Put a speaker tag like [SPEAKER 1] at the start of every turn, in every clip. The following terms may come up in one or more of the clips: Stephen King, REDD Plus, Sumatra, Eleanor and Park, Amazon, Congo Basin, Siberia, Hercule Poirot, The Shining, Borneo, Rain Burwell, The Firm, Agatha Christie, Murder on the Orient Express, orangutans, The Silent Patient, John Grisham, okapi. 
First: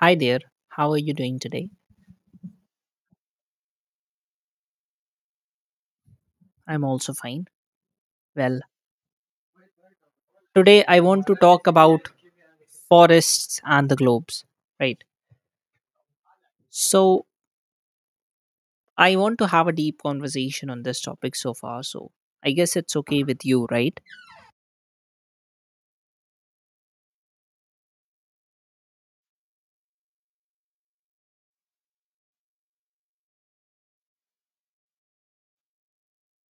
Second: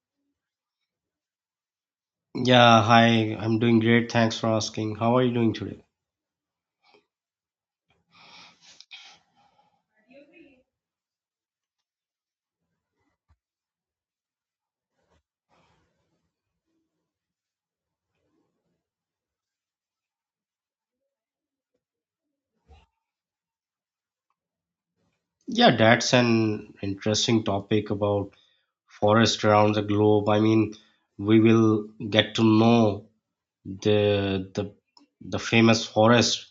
[SPEAKER 1] Hi there, how are you doing today?
[SPEAKER 2] Yeah, hi, I'm doing great. Thanks for asking. How are you doing today?
[SPEAKER 1] I'm also fine. Well, today I want to talk about forests and the globes, right? So, I want to have a deep conversation on this topic so far, so I guess it's okay with you, right?
[SPEAKER 2] Yeah, that's an interesting topic about forest around the globe. I mean, we will get to know the the famous forest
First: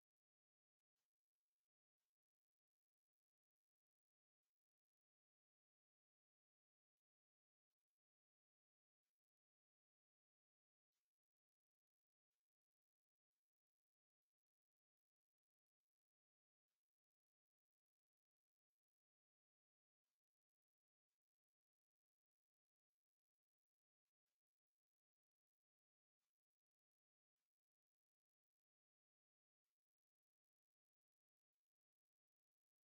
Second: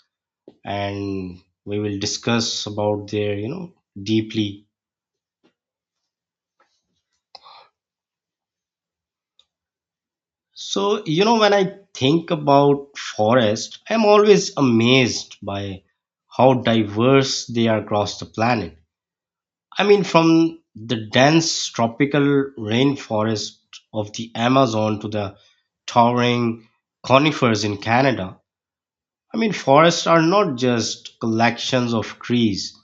[SPEAKER 2] and we will discuss about their deeply. So, when I think about forest, I'm always amazed by how diverse they are across the planet. I mean, from the dense tropical rainforest of the Amazon to the towering conifers in Canada, I mean, forests are not just collections of trees,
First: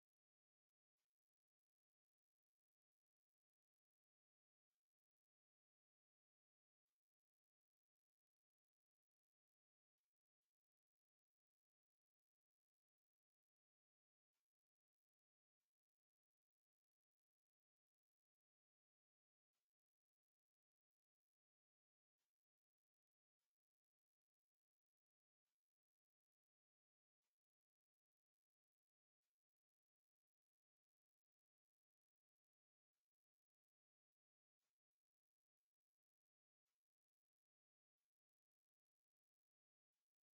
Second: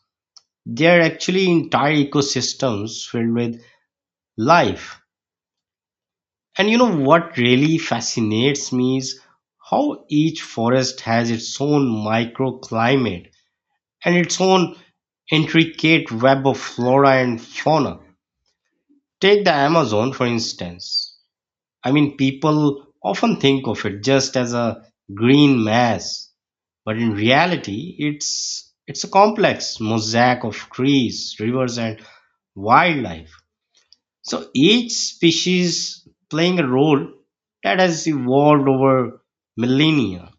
[SPEAKER 2] they are actually entire ecosystems filled with life. And you know what really fascinates me is how each forest has its own microclimate and its own intricate web of flora and fauna. Take the Amazon, for instance. I mean, people often think of it just as a green mass, but in reality, it's a complex mosaic of trees, rivers, and wildlife. So each species playing a role that has evolved over millennia,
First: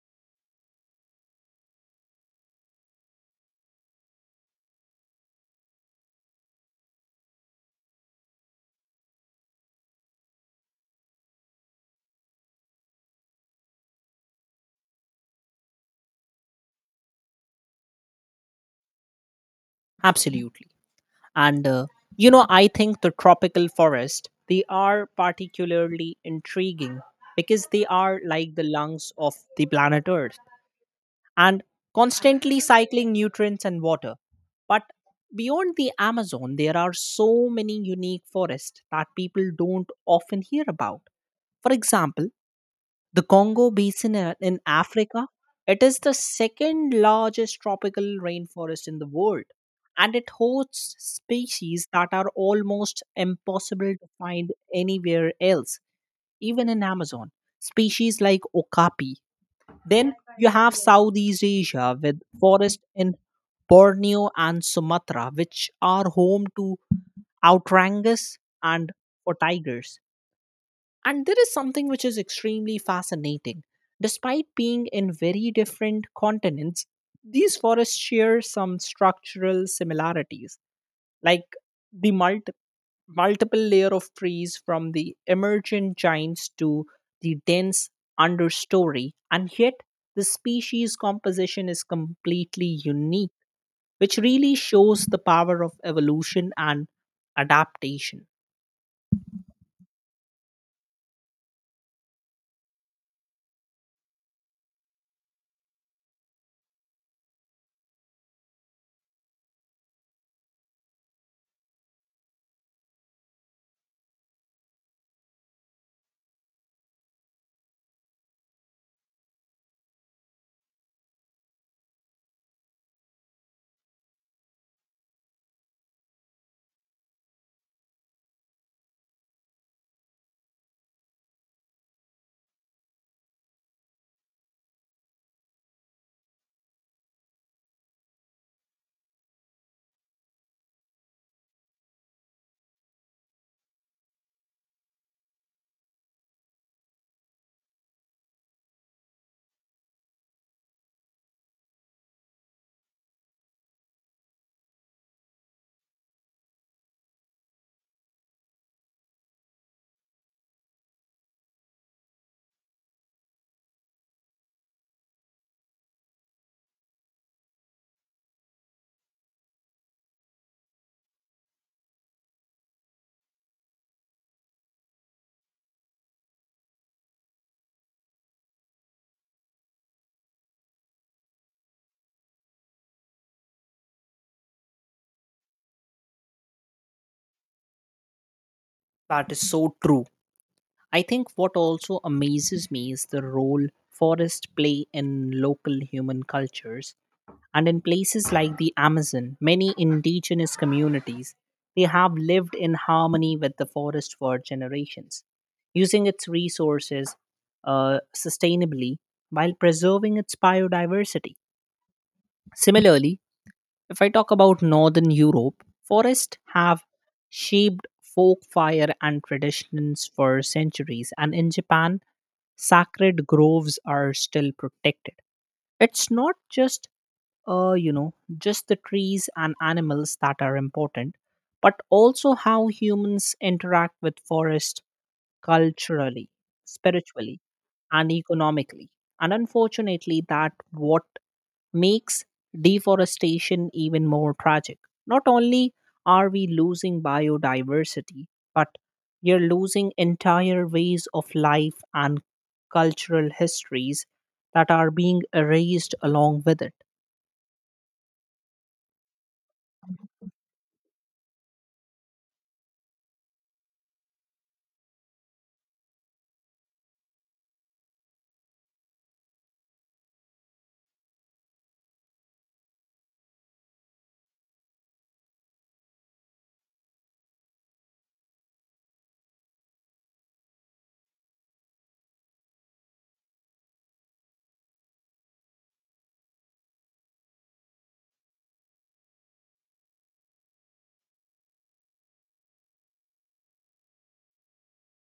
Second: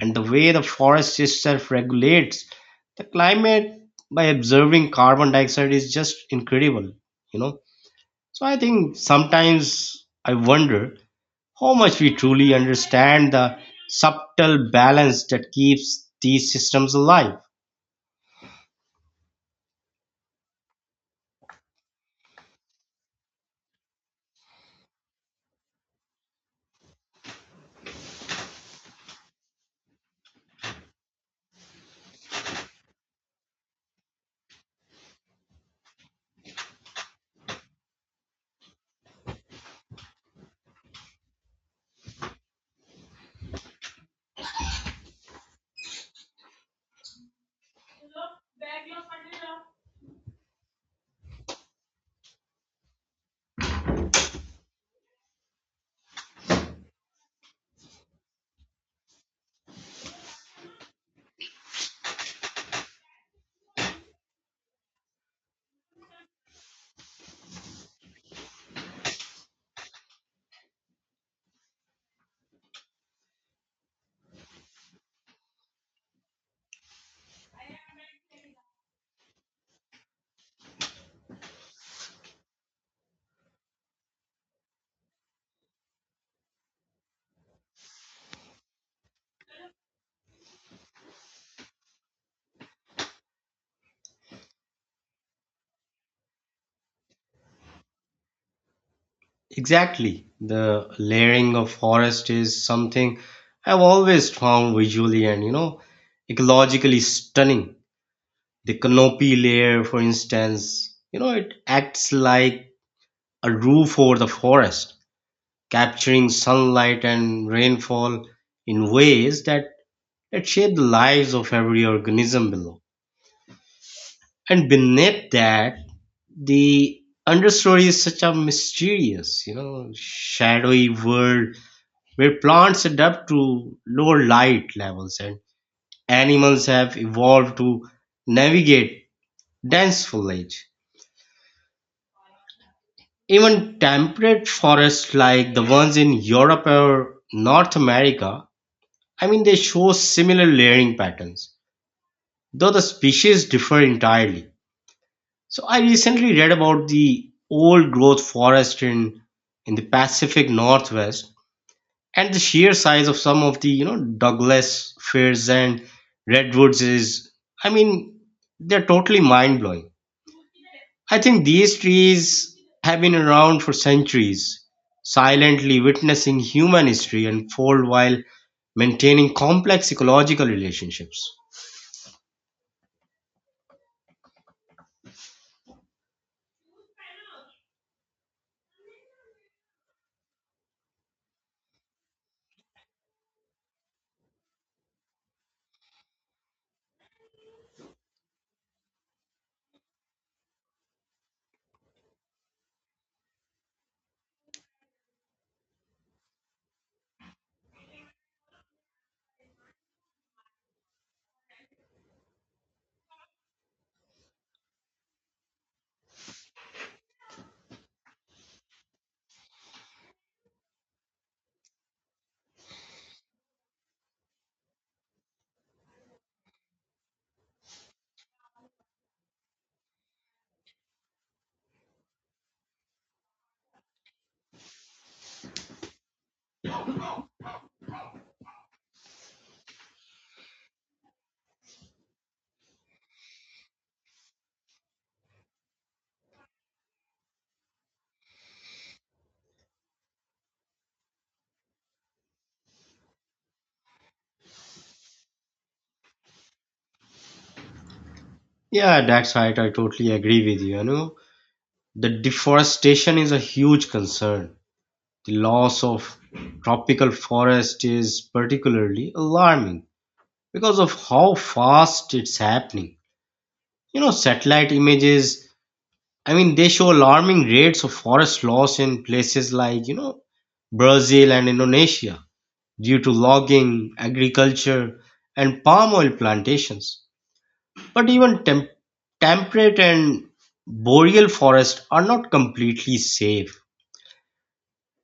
[SPEAKER 2] and the way the forest itself regulates the climate by absorbing carbon dioxide is just incredible. You know, so I think sometimes I wonder how much we truly understand the subtle balance that keeps these systems alive.
[SPEAKER 1] Absolutely. And uh, I think the tropical forest they are particularly intriguing because they are like the lungs of the planet Earth and constantly cycling nutrients and water. But beyond the Amazon, there are so many unique forests that people don't often hear about. For example, the Congo Basin in Africa, it is the second largest tropical rainforest in the world, and it hosts species that are almost impossible to find anywhere else, even in Amazon. Species like okapi. Then you have Southeast Asia with forests in Borneo and Sumatra, which are home to outrangus and for tigers. And there is something which is extremely fascinating. Despite being in very different continents, these forests share some structural similarities, like the multiple layer of trees from the emergent giants to the dense understory, and yet the species composition is completely unique, which really shows the power of evolution and adaptation.
[SPEAKER 2] Exactly. The layering of forest is something I've always found visually and, you know, ecologically stunning. The canopy layer, for instance, you know, it acts like a roof over the forest, capturing sunlight and rainfall in ways that it shaped the lives of every organism below. And beneath that, the understory is such a mysterious, you know, shadowy world where plants adapt to lower light levels and animals have evolved to navigate dense foliage. Even temperate forests like the ones in Europe or North America, I mean, they show similar layering patterns, though the species differ entirely. So I recently read about the old growth forest in the Pacific Northwest, and the sheer size of some of the, you know, Douglas firs and redwoods is, I mean, they're totally mind blowing. I think these trees have been around for centuries, silently witnessing human history unfold while maintaining complex ecological relationships.
[SPEAKER 1] That is so true. I think what also amazes me is the role forests play in local human cultures. And in places like the Amazon, many indigenous communities they have lived in harmony with the forest for generations, using its resources sustainably while preserving its biodiversity. Similarly, if I talk about Northern Europe, forests have shaped folk fire and traditions for centuries, and in Japan, sacred groves are still protected. It's not just just the trees and animals that are important, but also how humans interact with forest culturally, spiritually, and economically. And unfortunately, that what makes deforestation even more tragic. Not only are we losing biodiversity, but you're losing entire ways of life and cultural histories that are being erased along with it.
[SPEAKER 2] Yeah, that's right. I totally agree with you. You know, the deforestation is a huge concern; the loss of tropical forest is particularly alarming because of how fast it's happening. You know, satellite images, I mean, they show alarming rates of forest loss in places like, you know, Brazil and Indonesia due to logging, agriculture, and palm oil plantations. But even temperate and boreal forests are not completely safe.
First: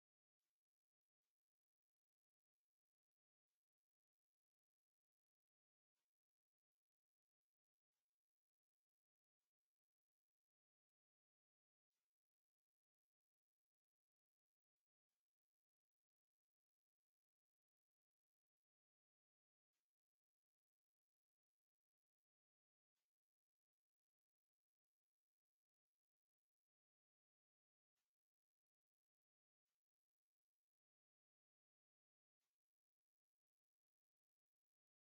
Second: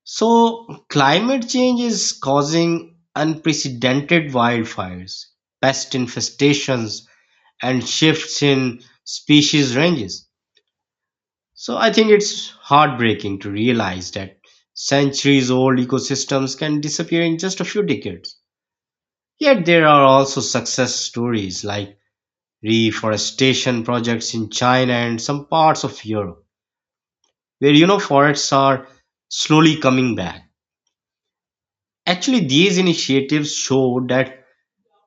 [SPEAKER 2] So, climate change is causing unprecedented wildfires, pest infestations, and shifts in species ranges. So, I think it's heartbreaking to realize that centuries old ecosystems can disappear in just a few decades. Yet, there are also success stories like reforestation projects in China and some parts of Europe, where you know forests are slowly coming back. Actually, these initiatives show that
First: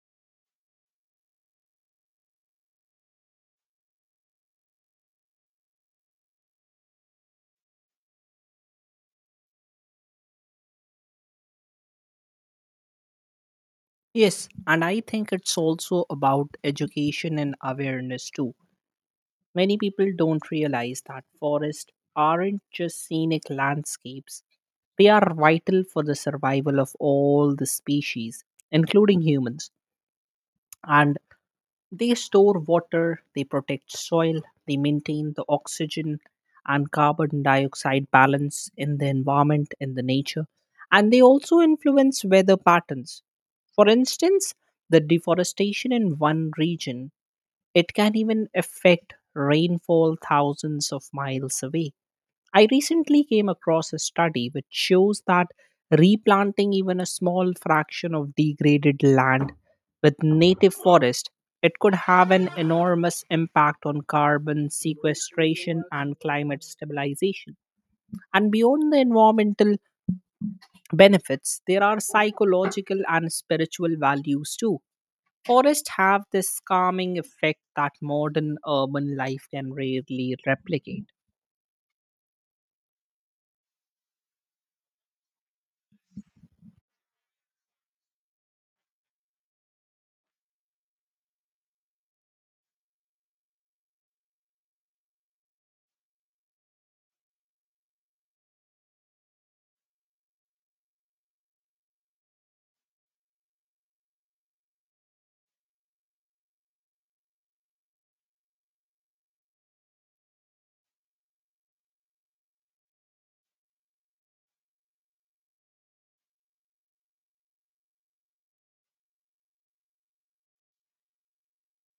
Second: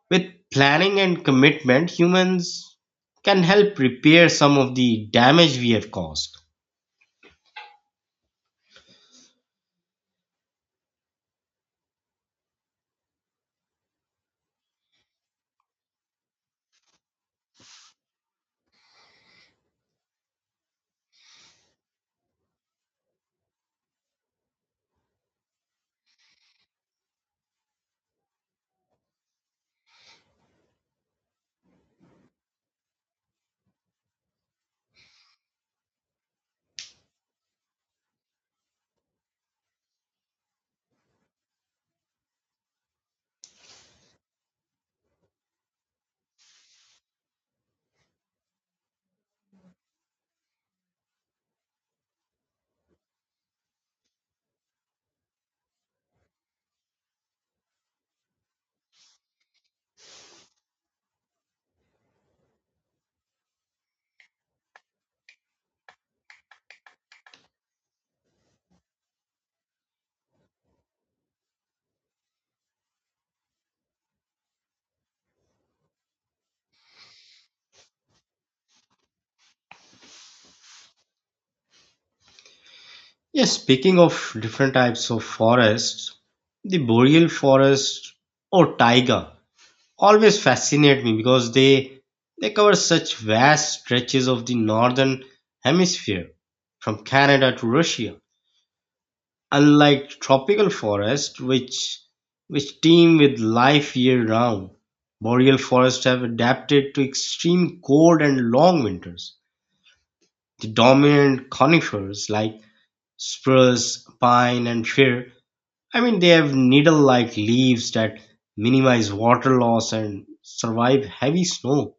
[SPEAKER 2] with planning and commitment, humans can help repair some of the damage we have caused.
[SPEAKER 1] Yes, and I think it's also about education and awareness too. Many people don't realize that forests aren't just scenic landscapes. They are vital for the survival of all the species, including humans. And they store water, they protect soil, they maintain the oxygen and carbon dioxide balance in the environment, in the nature, and they also influence weather patterns. For instance, the deforestation in one region, it can even affect rainfall thousands of miles away. I recently came across a study which shows that replanting even a small fraction of degraded land with native forest it could have an enormous impact on carbon sequestration and climate stabilization. And beyond the environmental benefits there are psychological and spiritual values too. Forests have this calming effect that modern urban life can rarely replicate.
[SPEAKER 2] Yes, speaking of different types of forests, the boreal forest or taiga always fascinate me because they cover such vast stretches of the northern hemisphere from Canada to Russia. Unlike tropical forests, which teem with life year-round, boreal forests have adapted to extreme cold and long winters. The dominant conifers like spruce, pine, and fir, I mean, they have needle-like leaves that minimize water loss and survive heavy snow.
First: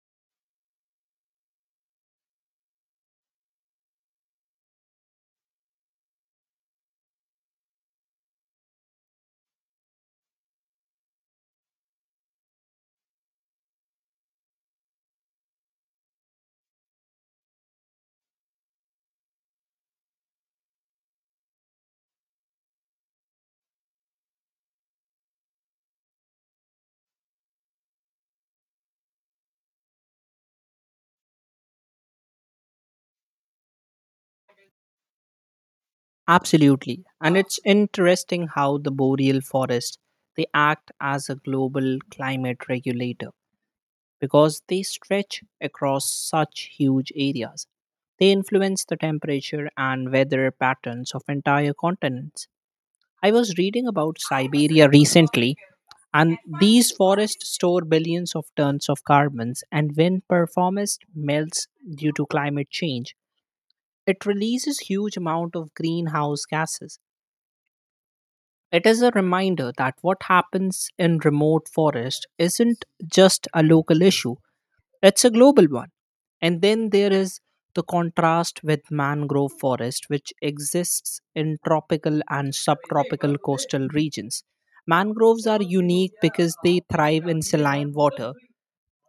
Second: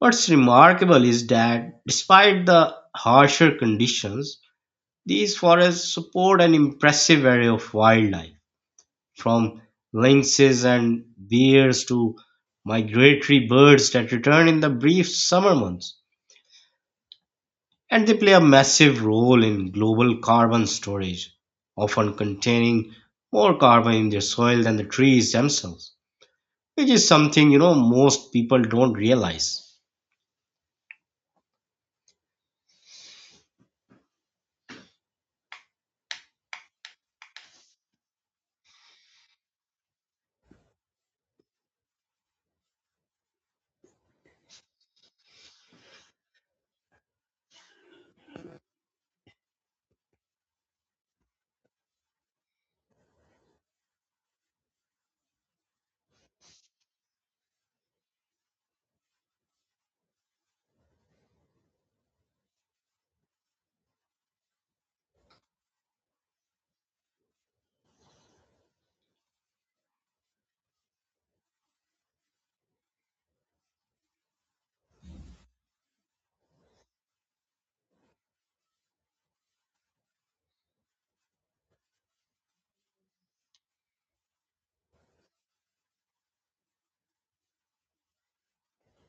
[SPEAKER 2] What's remarkable is that despite the harsher conditions, these forests support an impressive array of wildlife from lynxes and bears to migratory birds that return in the brief summer months. And they play a massive role in global carbon storage, often containing more carbon in their soil than the trees themselves, which is something, you know, most people don't realize.
[SPEAKER 1] Absolutely. And it's interesting how the boreal forest they act as a global climate regulator because they stretch across such huge areas. They influence the temperature and weather patterns of entire continents. I was reading about Siberia recently and these forests store billions of tons of carbons and when performance melts due to climate change it releases huge amount of greenhouse gases. It is a reminder that what happens in remote forest isn't just a local issue, it's a global one. And then there is the contrast with mangrove forest, which exists in tropical and subtropical coastal regions. Mangroves are unique because they thrive in saline water,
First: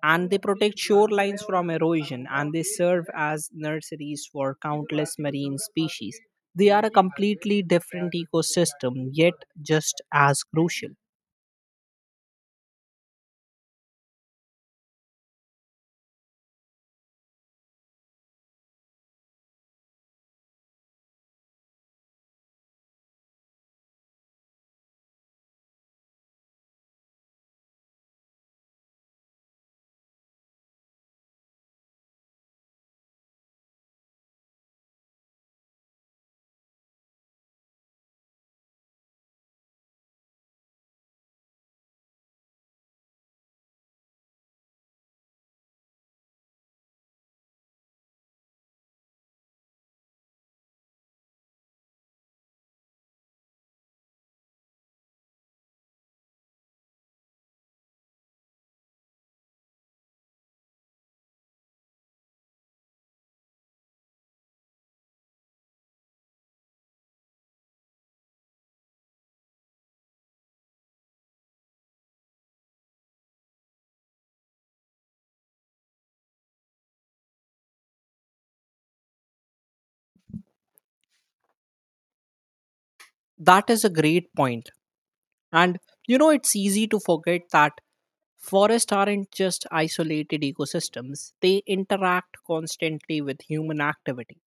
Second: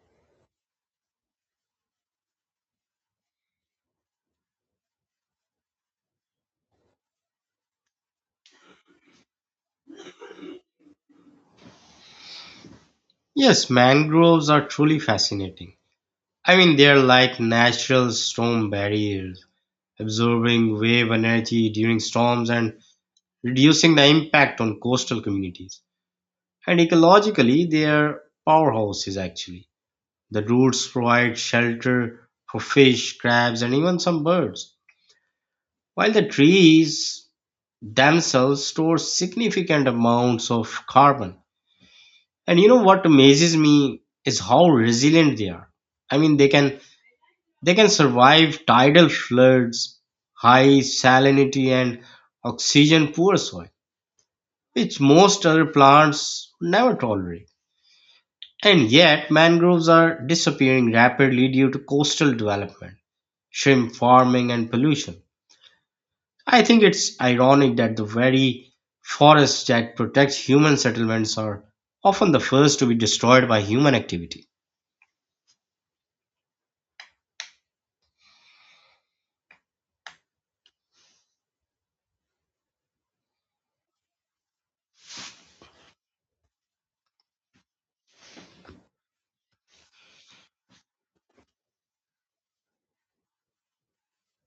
[SPEAKER 1] and they protect shorelines from erosion and they serve as nurseries for countless marine species. They are a completely different ecosystem, yet just as crucial.
[SPEAKER 2] Yes, mangroves are truly fascinating. I mean, they're like natural storm barriers, absorbing wave energy during storms and reducing the impact on coastal communities. And ecologically, they are powerhouses actually. The roots provide shelter for fish, crabs, and even some birds, while the trees themselves store significant amounts of carbon. And you know what amazes me is how resilient they are. I mean, they can survive tidal floods, high salinity, and oxygen poor soil which most other plants never tolerate. And yet, mangroves are disappearing rapidly due to coastal development, shrimp farming, and pollution. I think it's ironic that the very forests that protect human settlements are often the first to be destroyed by human activity.
[SPEAKER 1] That is a great point. And you know, it's easy to forget that forests aren't just isolated ecosystems, they interact constantly with human activity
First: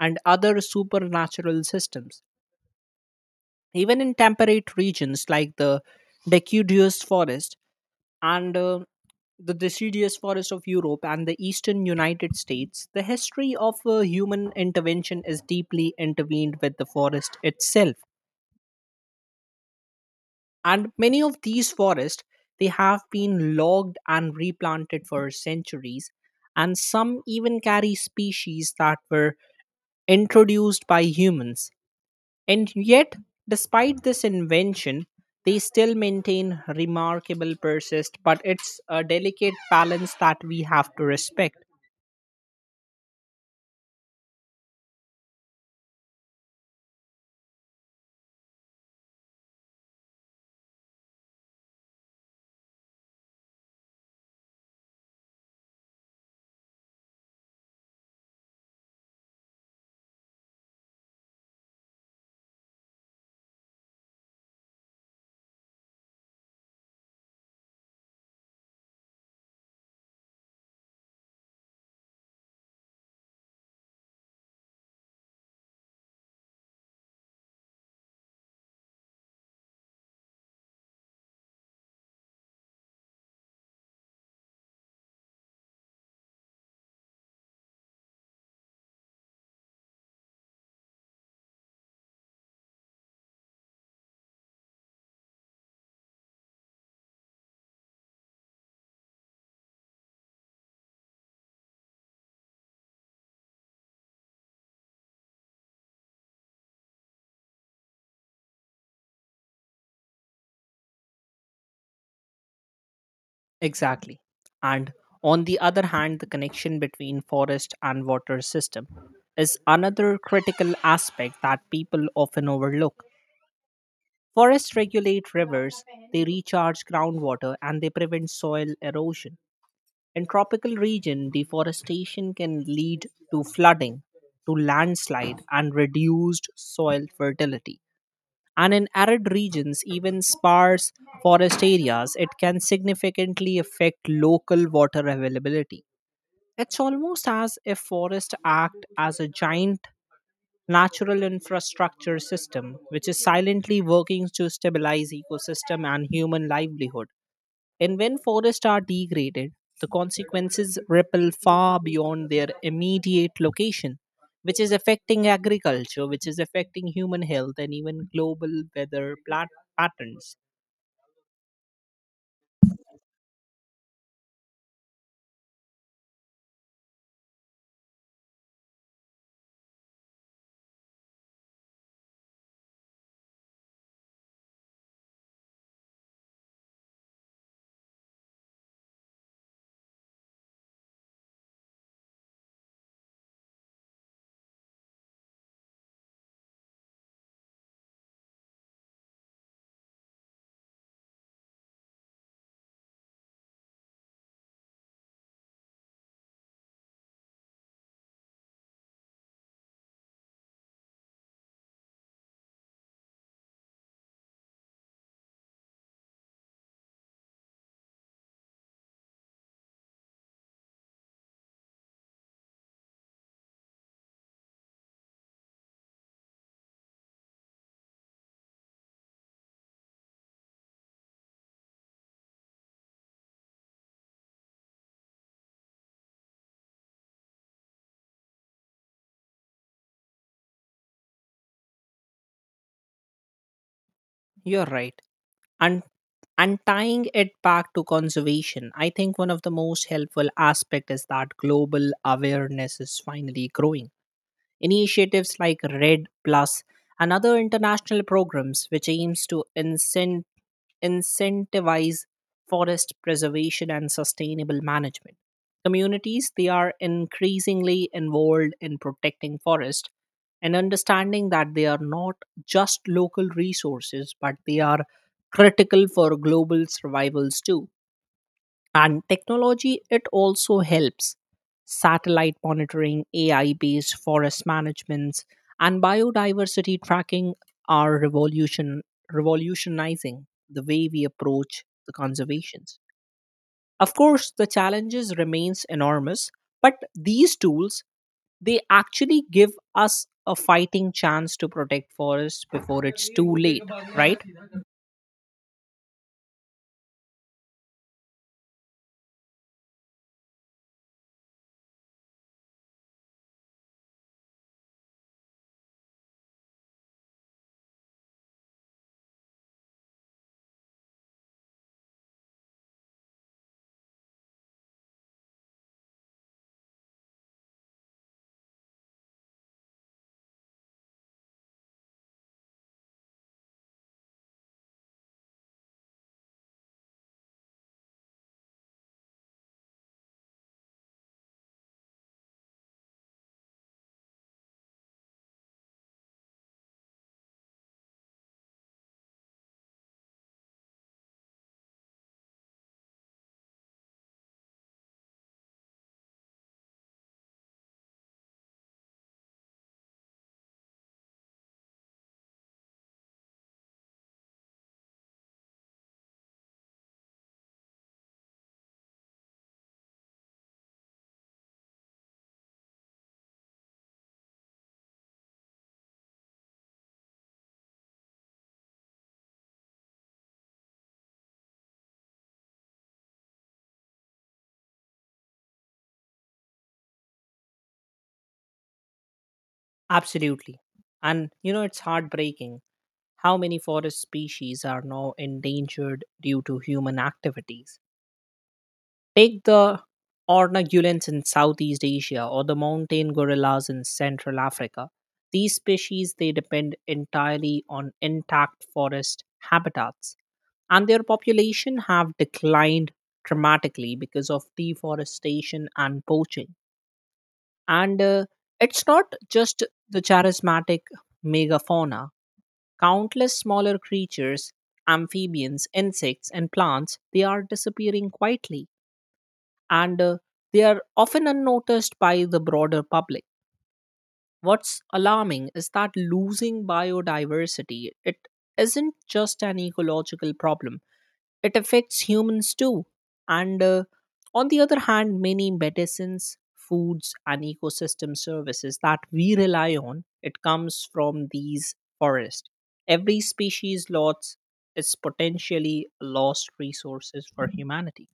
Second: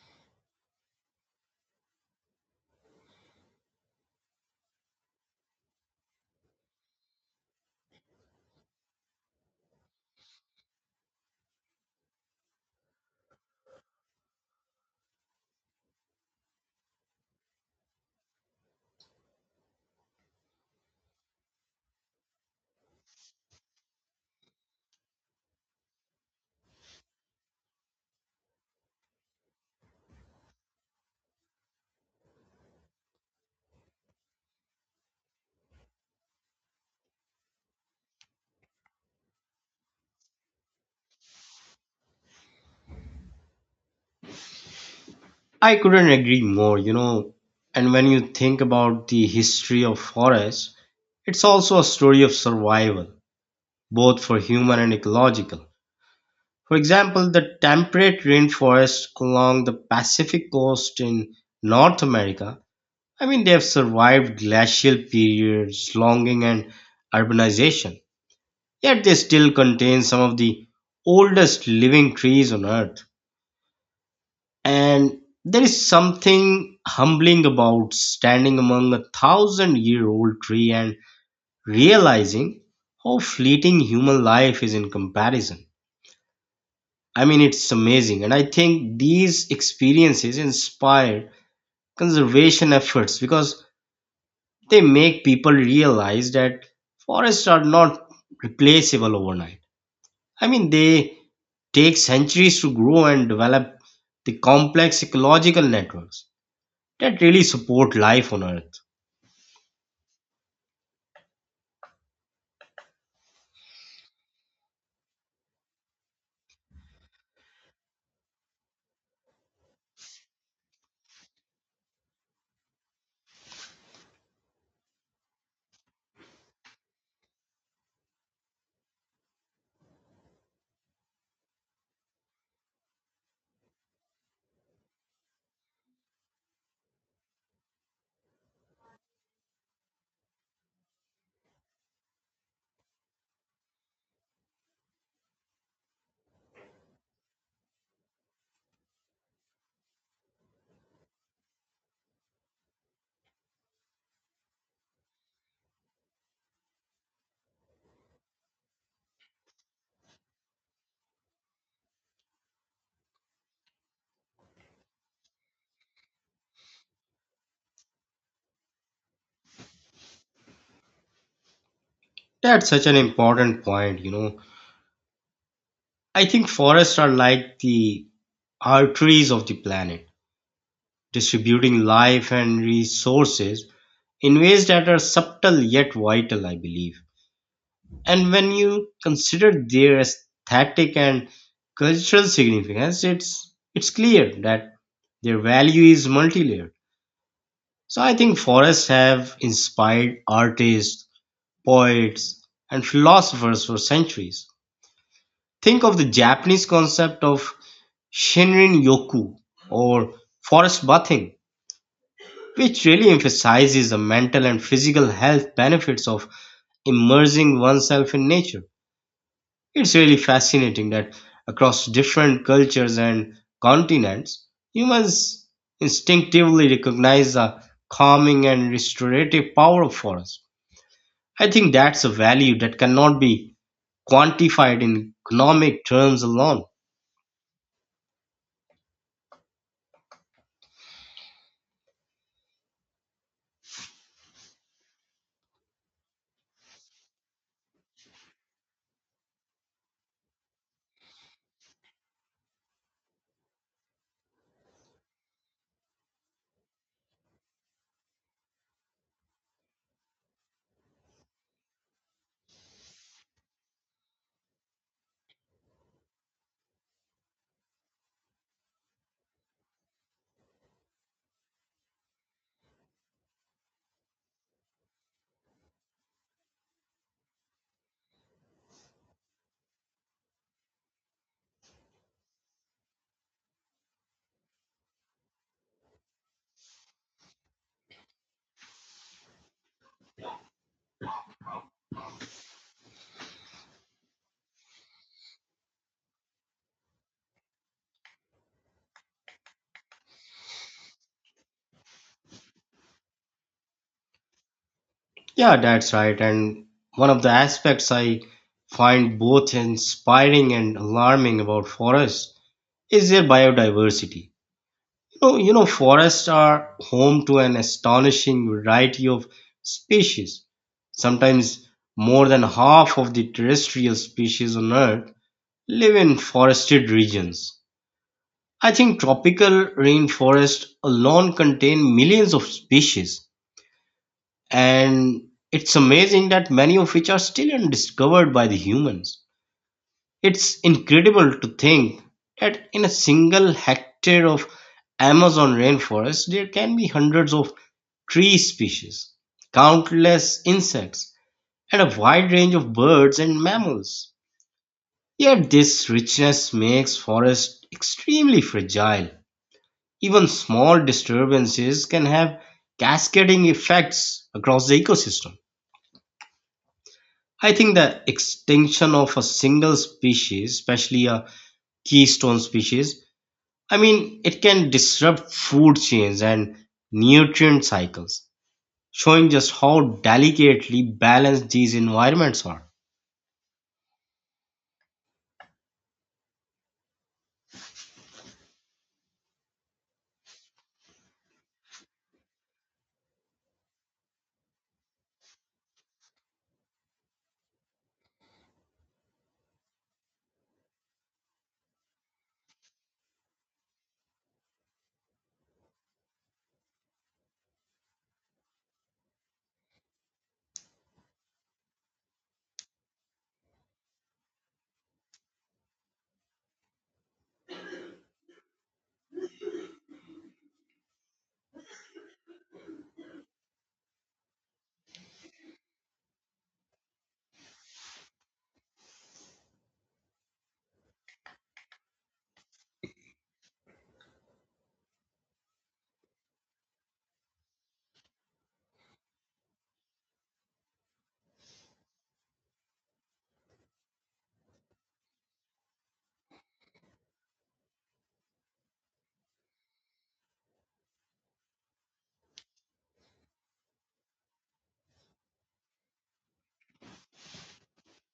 [SPEAKER 1] and other supernatural systems. Even in temperate regions like the deciduous forest, and the deciduous forest of Europe and the eastern United States, the history of human intervention is deeply intervened with the forest itself. And many of these forests, they have been logged and replanted for centuries, and some even carry species that were introduced by humans. And yet, despite this invention, they still maintain remarkable persist, but it's a delicate balance that we have to respect.
[SPEAKER 2] I couldn't agree more, you know. And when you think about the history of forests, it's also a story of survival, both for human and ecological. For example, the temperate rainforests along the Pacific coast in North America, I mean, they have survived glacial periods, logging, and urbanization. Yet they still contain some of the oldest living trees on Earth. And there is something humbling about standing among a thousand year old tree and realizing how fleeting human life is in comparison. I mean, it's amazing. And I think these experiences inspire conservation efforts because they make people realize that forests are not replaceable overnight. I mean, they take centuries to grow and develop the complex ecological networks that really support life on Earth.
[SPEAKER 1] Exactly. And on the other hand, the connection between forest and water system is another critical aspect that people often overlook. Forests regulate rivers, they recharge groundwater, and they prevent soil erosion. In tropical region, deforestation can lead to flooding, to landslide and reduced soil fertility. And in arid regions, even sparse forest areas, it can significantly affect local water availability. It's almost as if forests act as a giant natural infrastructure system which is silently working to stabilize ecosystem and human livelihood. And when forests are degraded, the consequences ripple far beyond their immediate location, which is affecting agriculture, which is affecting human health, and even global weather patterns.
[SPEAKER 2] That's such an important point, you know. I think forests are like the arteries of the planet, distributing life and resources in ways that are subtle yet vital, I believe. And when you consider their aesthetic and cultural significance, it's clear that their value is multi-layered. So I think forests have inspired artists, poets, and philosophers for centuries. Think of the Japanese concept of Shinrin Yoku or forest bathing, which really emphasizes the mental and physical health benefits of immersing oneself in nature. It's really fascinating that across different cultures and continents, humans instinctively recognize the calming and restorative power of forests. I think that's a value that cannot be quantified in economic terms alone.
[SPEAKER 1] You're right. And and tying it back to conservation, I think one of the most helpful aspects is that global awareness is finally growing. Initiatives like RED Plus and other international programs which aims to incentivize forest preservation and sustainable management. Communities they are increasingly involved in protecting forest and understanding that they are not just local resources but they are critical for global survivals too. And technology, it also helps. Satellite monitoring, AI based forest managements, and biodiversity tracking are revolutionizing the way we approach the conservations. Of course, the challenges remains enormous, but these tools, they actually give us a fighting chance to protect forests before it's too late, right?
[SPEAKER 2] Yeah, that's right. And one of the aspects I find both inspiring and alarming about forests is their biodiversity. Oh, you know, forests are home to an astonishing variety of species. Sometimes more than half of the terrestrial species on Earth live in forested regions. I think tropical rainforests alone contain millions of species, and it's amazing that many of which are still undiscovered by the humans. It's incredible to think that in a single hectare of Amazon rainforest, there can be hundreds of tree species, countless insects, and a wide range of birds and mammals. Yet this richness makes forests extremely fragile. Even small disturbances can have cascading effects across the ecosystem. I think the extinction of a single species, especially a keystone species, I mean, it can disrupt food chains and nutrient cycles, showing just how delicately balanced these environments are.
[SPEAKER 1] Absolutely. And you know, it's heartbreaking how many forest species are now endangered due to human activities. Take the ornagulans in Southeast Asia or the mountain gorillas in Central Africa. These species they depend entirely on intact forest habitats and their population have declined dramatically because of deforestation and poaching. And it's not just the charismatic megafauna. Countless smaller creatures, amphibians, insects, and plants, they are disappearing quietly and they are often unnoticed by the broader public. What's alarming is that losing biodiversity, it isn't just an ecological problem. It affects humans too. And on the other hand, many medicines, foods, and ecosystem services that we rely on, it comes from these forests. Every species loss is potentially lost resources for humanity.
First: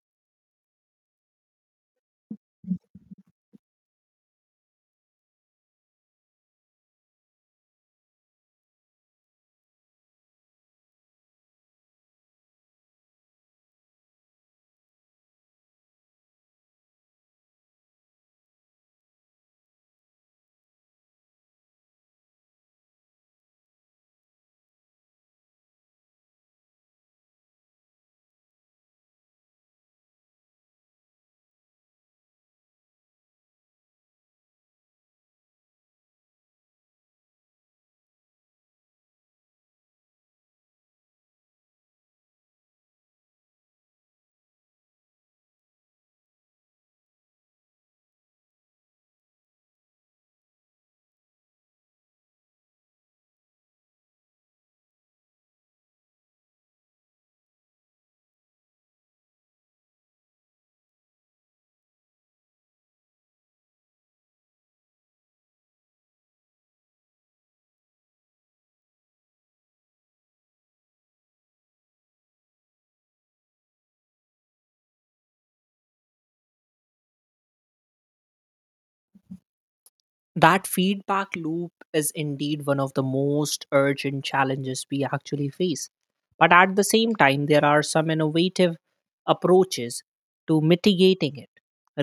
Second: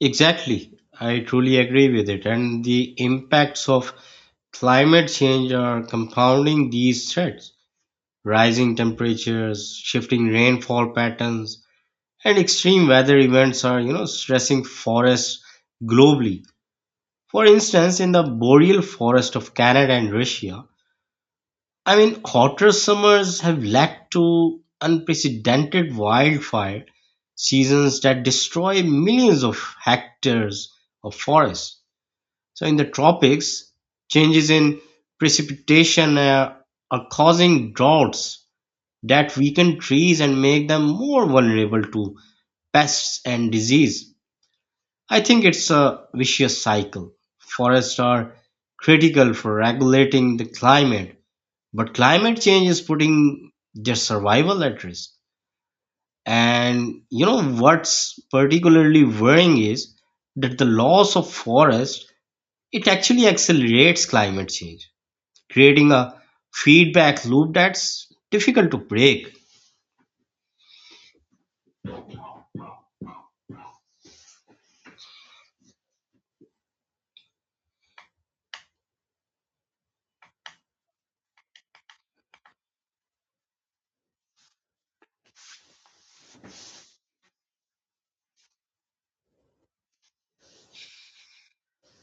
[SPEAKER 2] Exactly. I truly agree with it. And the impacts of climate change are compounding these threats. Rising temperatures, shifting rainfall patterns, and extreme weather events are, you know, stressing forests globally. For instance, in the boreal forest of Canada and Russia, I mean, hotter summers have led to unprecedented wildfire seasons that destroy millions of hectares of forest. So, in the tropics, changes in precipitation are causing droughts that weaken trees and make them more vulnerable to pests and disease. I think it's a vicious cycle. Forests are critical for regulating the climate, but climate change is putting their survival at risk. And you know what's particularly worrying is that the loss of forest, it actually accelerates climate change, creating a feedback loop that's difficult to break.
[SPEAKER 1] That feedback loop is indeed one of the most urgent challenges we actually face. But at the same time, there are some innovative approaches to mitigating it.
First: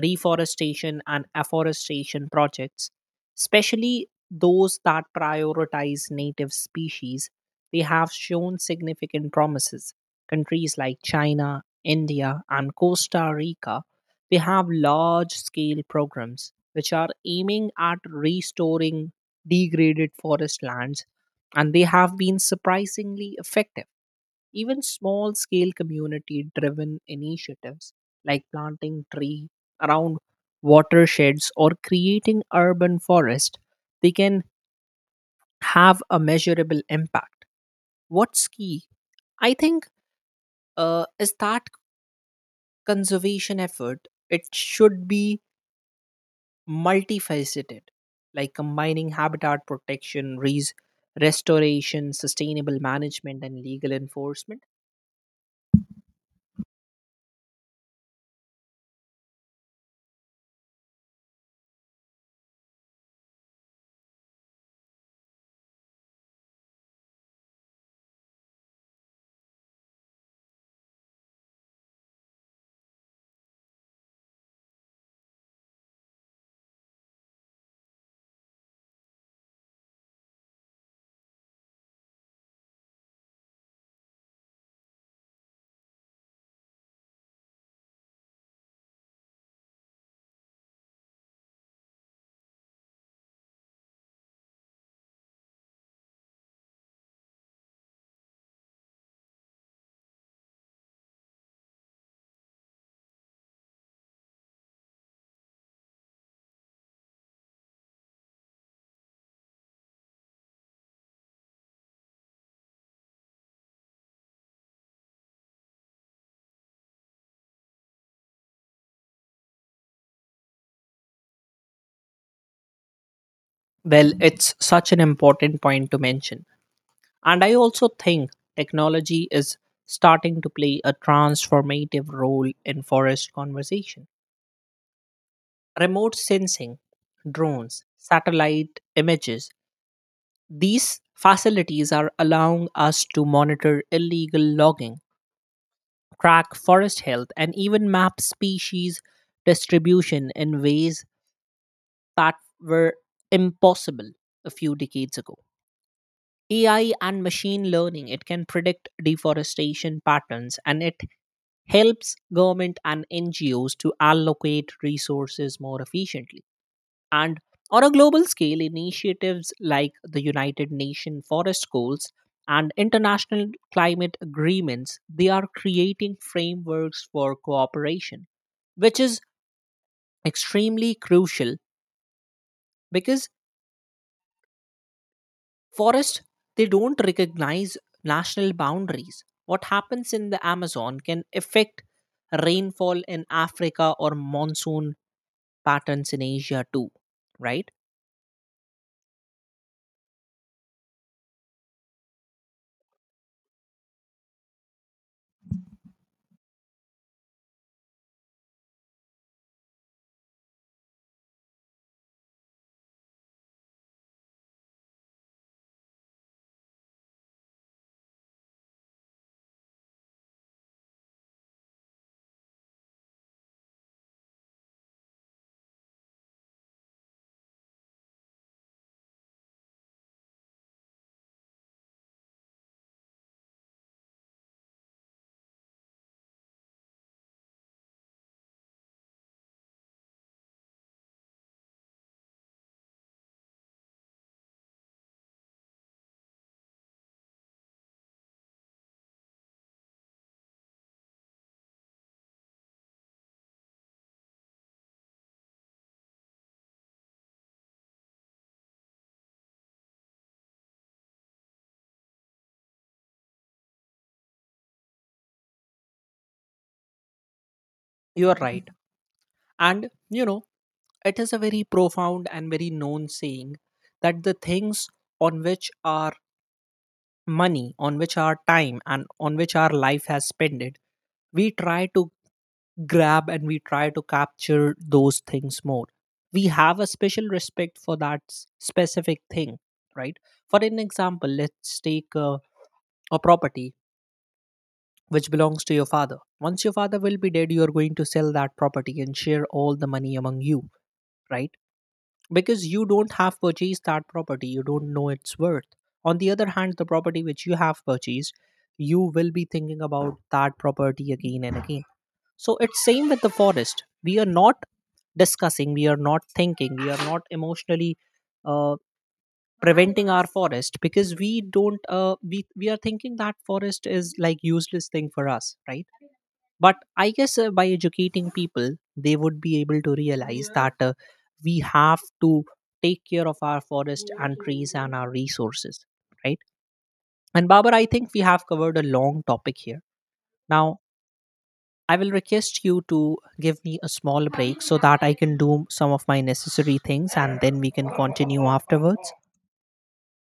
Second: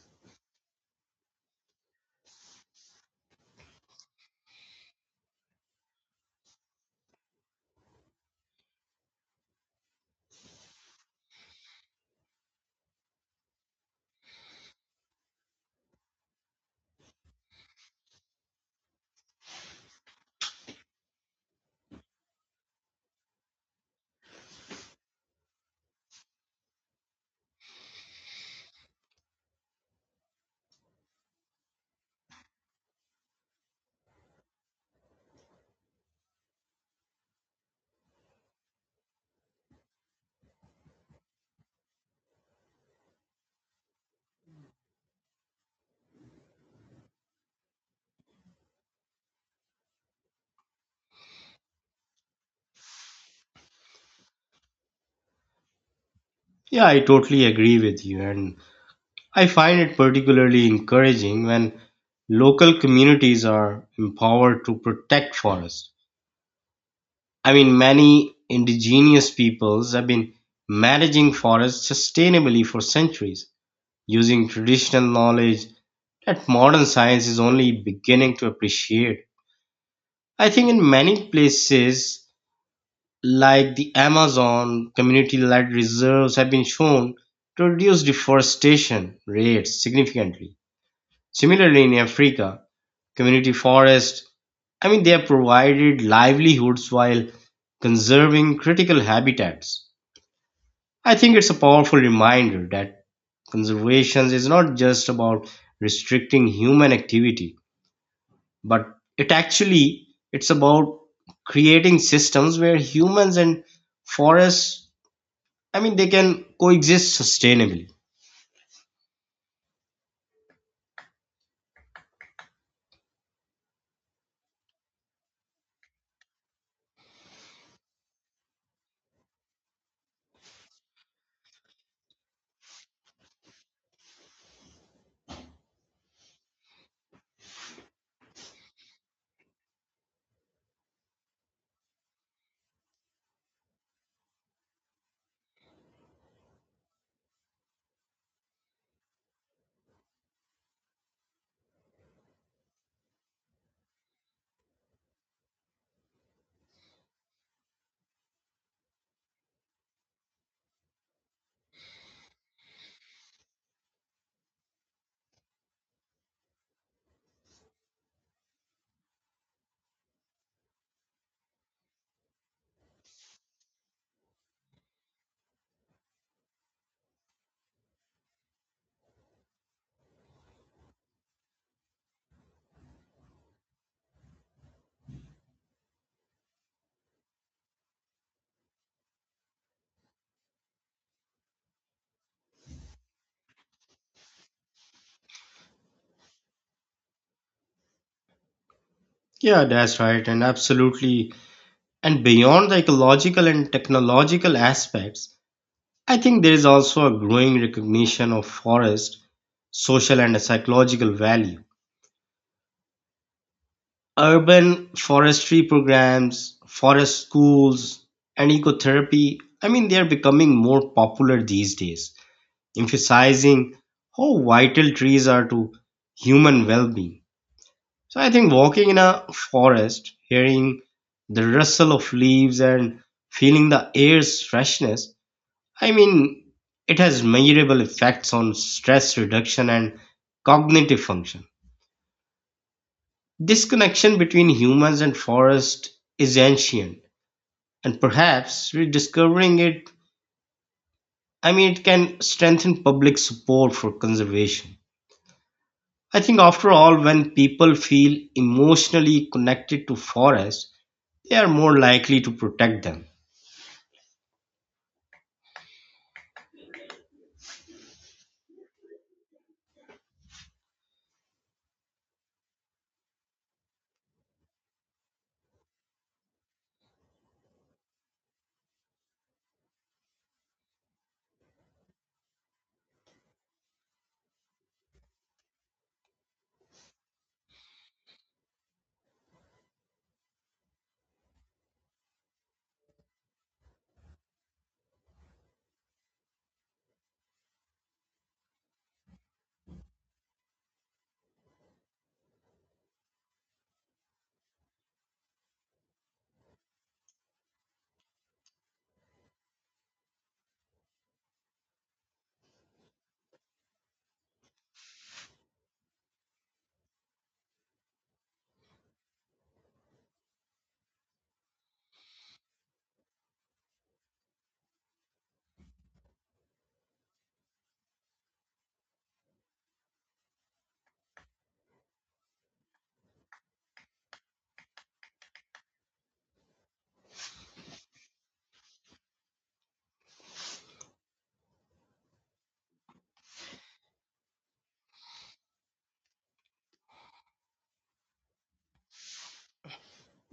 [SPEAKER 1] Reforestation and afforestation projects, especially those that prioritize native species, they have shown significant promises. Countries like China, India, and Costa Rica they have large scale programs which are aiming at restoring degraded forest lands, and they have been surprisingly effective. Even small scale community driven initiatives like planting tree around watersheds or creating urban forest, they can have a measurable impact. What's key I think is that conservation effort. It should be multifaceted, like combining habitat protection, restoration, sustainable management, and legal enforcement.
[SPEAKER 2] Yeah, I totally agree with you. And I find it particularly encouraging when local communities are empowered to protect forests. I mean, many indigenous peoples have been managing forests sustainably for centuries, using traditional knowledge that modern science is only beginning to appreciate. I think in many places, like the Amazon, community led reserves have been shown to reduce deforestation rates significantly. Similarly, in Africa, community forests, I mean, they have provided livelihoods while conserving critical habitats. I think it's a powerful reminder that conservation is not just about restricting human activity, but it's about creating systems where humans and forests, I mean, they can coexist sustainably.
[SPEAKER 1] Well, it's such an important point to mention. And I also think technology is starting to play a transformative role in forest conservation. Remote sensing, drones, satellite images, these facilities are allowing us to monitor illegal logging, track forest health, and even map species distribution in ways that were impossible a few decades ago. AI and machine learning, it can predict deforestation patterns and it helps government and NGOs to allocate resources more efficiently. And on a global scale, initiatives like the United Nations Forest Goals and international climate agreements, they are creating frameworks for cooperation, which is extremely crucial because forests they don't recognize national boundaries. What happens in the Amazon can affect rainfall in Africa or monsoon patterns in Asia too, right?
[SPEAKER 2] Yeah, that's right. And absolutely, and beyond the ecological and technological aspects, I think there is also a growing recognition of forest social and psychological value. Urban forestry programs, forest schools, and ecotherapy, I mean, they are becoming more popular these days, emphasizing how vital trees are to human well being. So I think walking in a forest, hearing the rustle of leaves and feeling the air's freshness, I mean, it has measurable effects on stress reduction and cognitive function. This connection between humans and forest is ancient, and perhaps rediscovering it, I mean, it can strengthen public support for conservation. I think after all, when people feel emotionally connected to forests, they are more likely to protect them.
[SPEAKER 1] You are right. And you know, it is a very profound and very known saying that the things on which our money, on which our time, and on which our life has spent it, we try to grab and we try to capture those things more. We have a special respect for that specific thing, right? For an example, let's take a property which belongs to your father. Once your father will be dead, you are going to sell that property and share all the money among you, right? Because you don't have purchased that property you don't know its worth. On the other hand the property which you have purchased you will be thinking about that property again and again. So it's same with the forest. We are not discussing, we are not thinking, we are not emotionally uh, preventing our forest because we don't we are thinking that forest is like useless thing for us, right? But I guess by educating people they would be able to realize that we have to take care of our forest and trees and our resources, right? And Babar, I think we have covered a long topic here. Now I will request you to give me a small break so that I can do some of my necessary things and then we can continue afterwards.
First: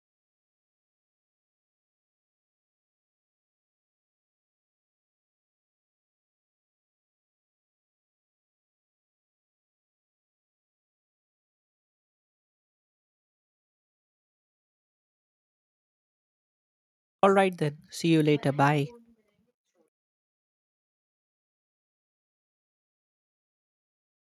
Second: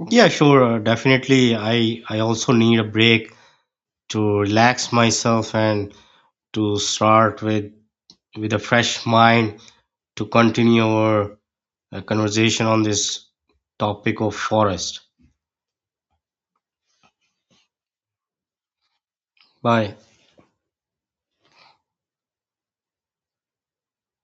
[SPEAKER 2] Yeah, sure. Definitely, I also need a break to relax myself and to start with a fresh mind to continue our conversation on this topic of forest.
[SPEAKER 1] All right then. See you later. Bye.
[SPEAKER 2] Bye.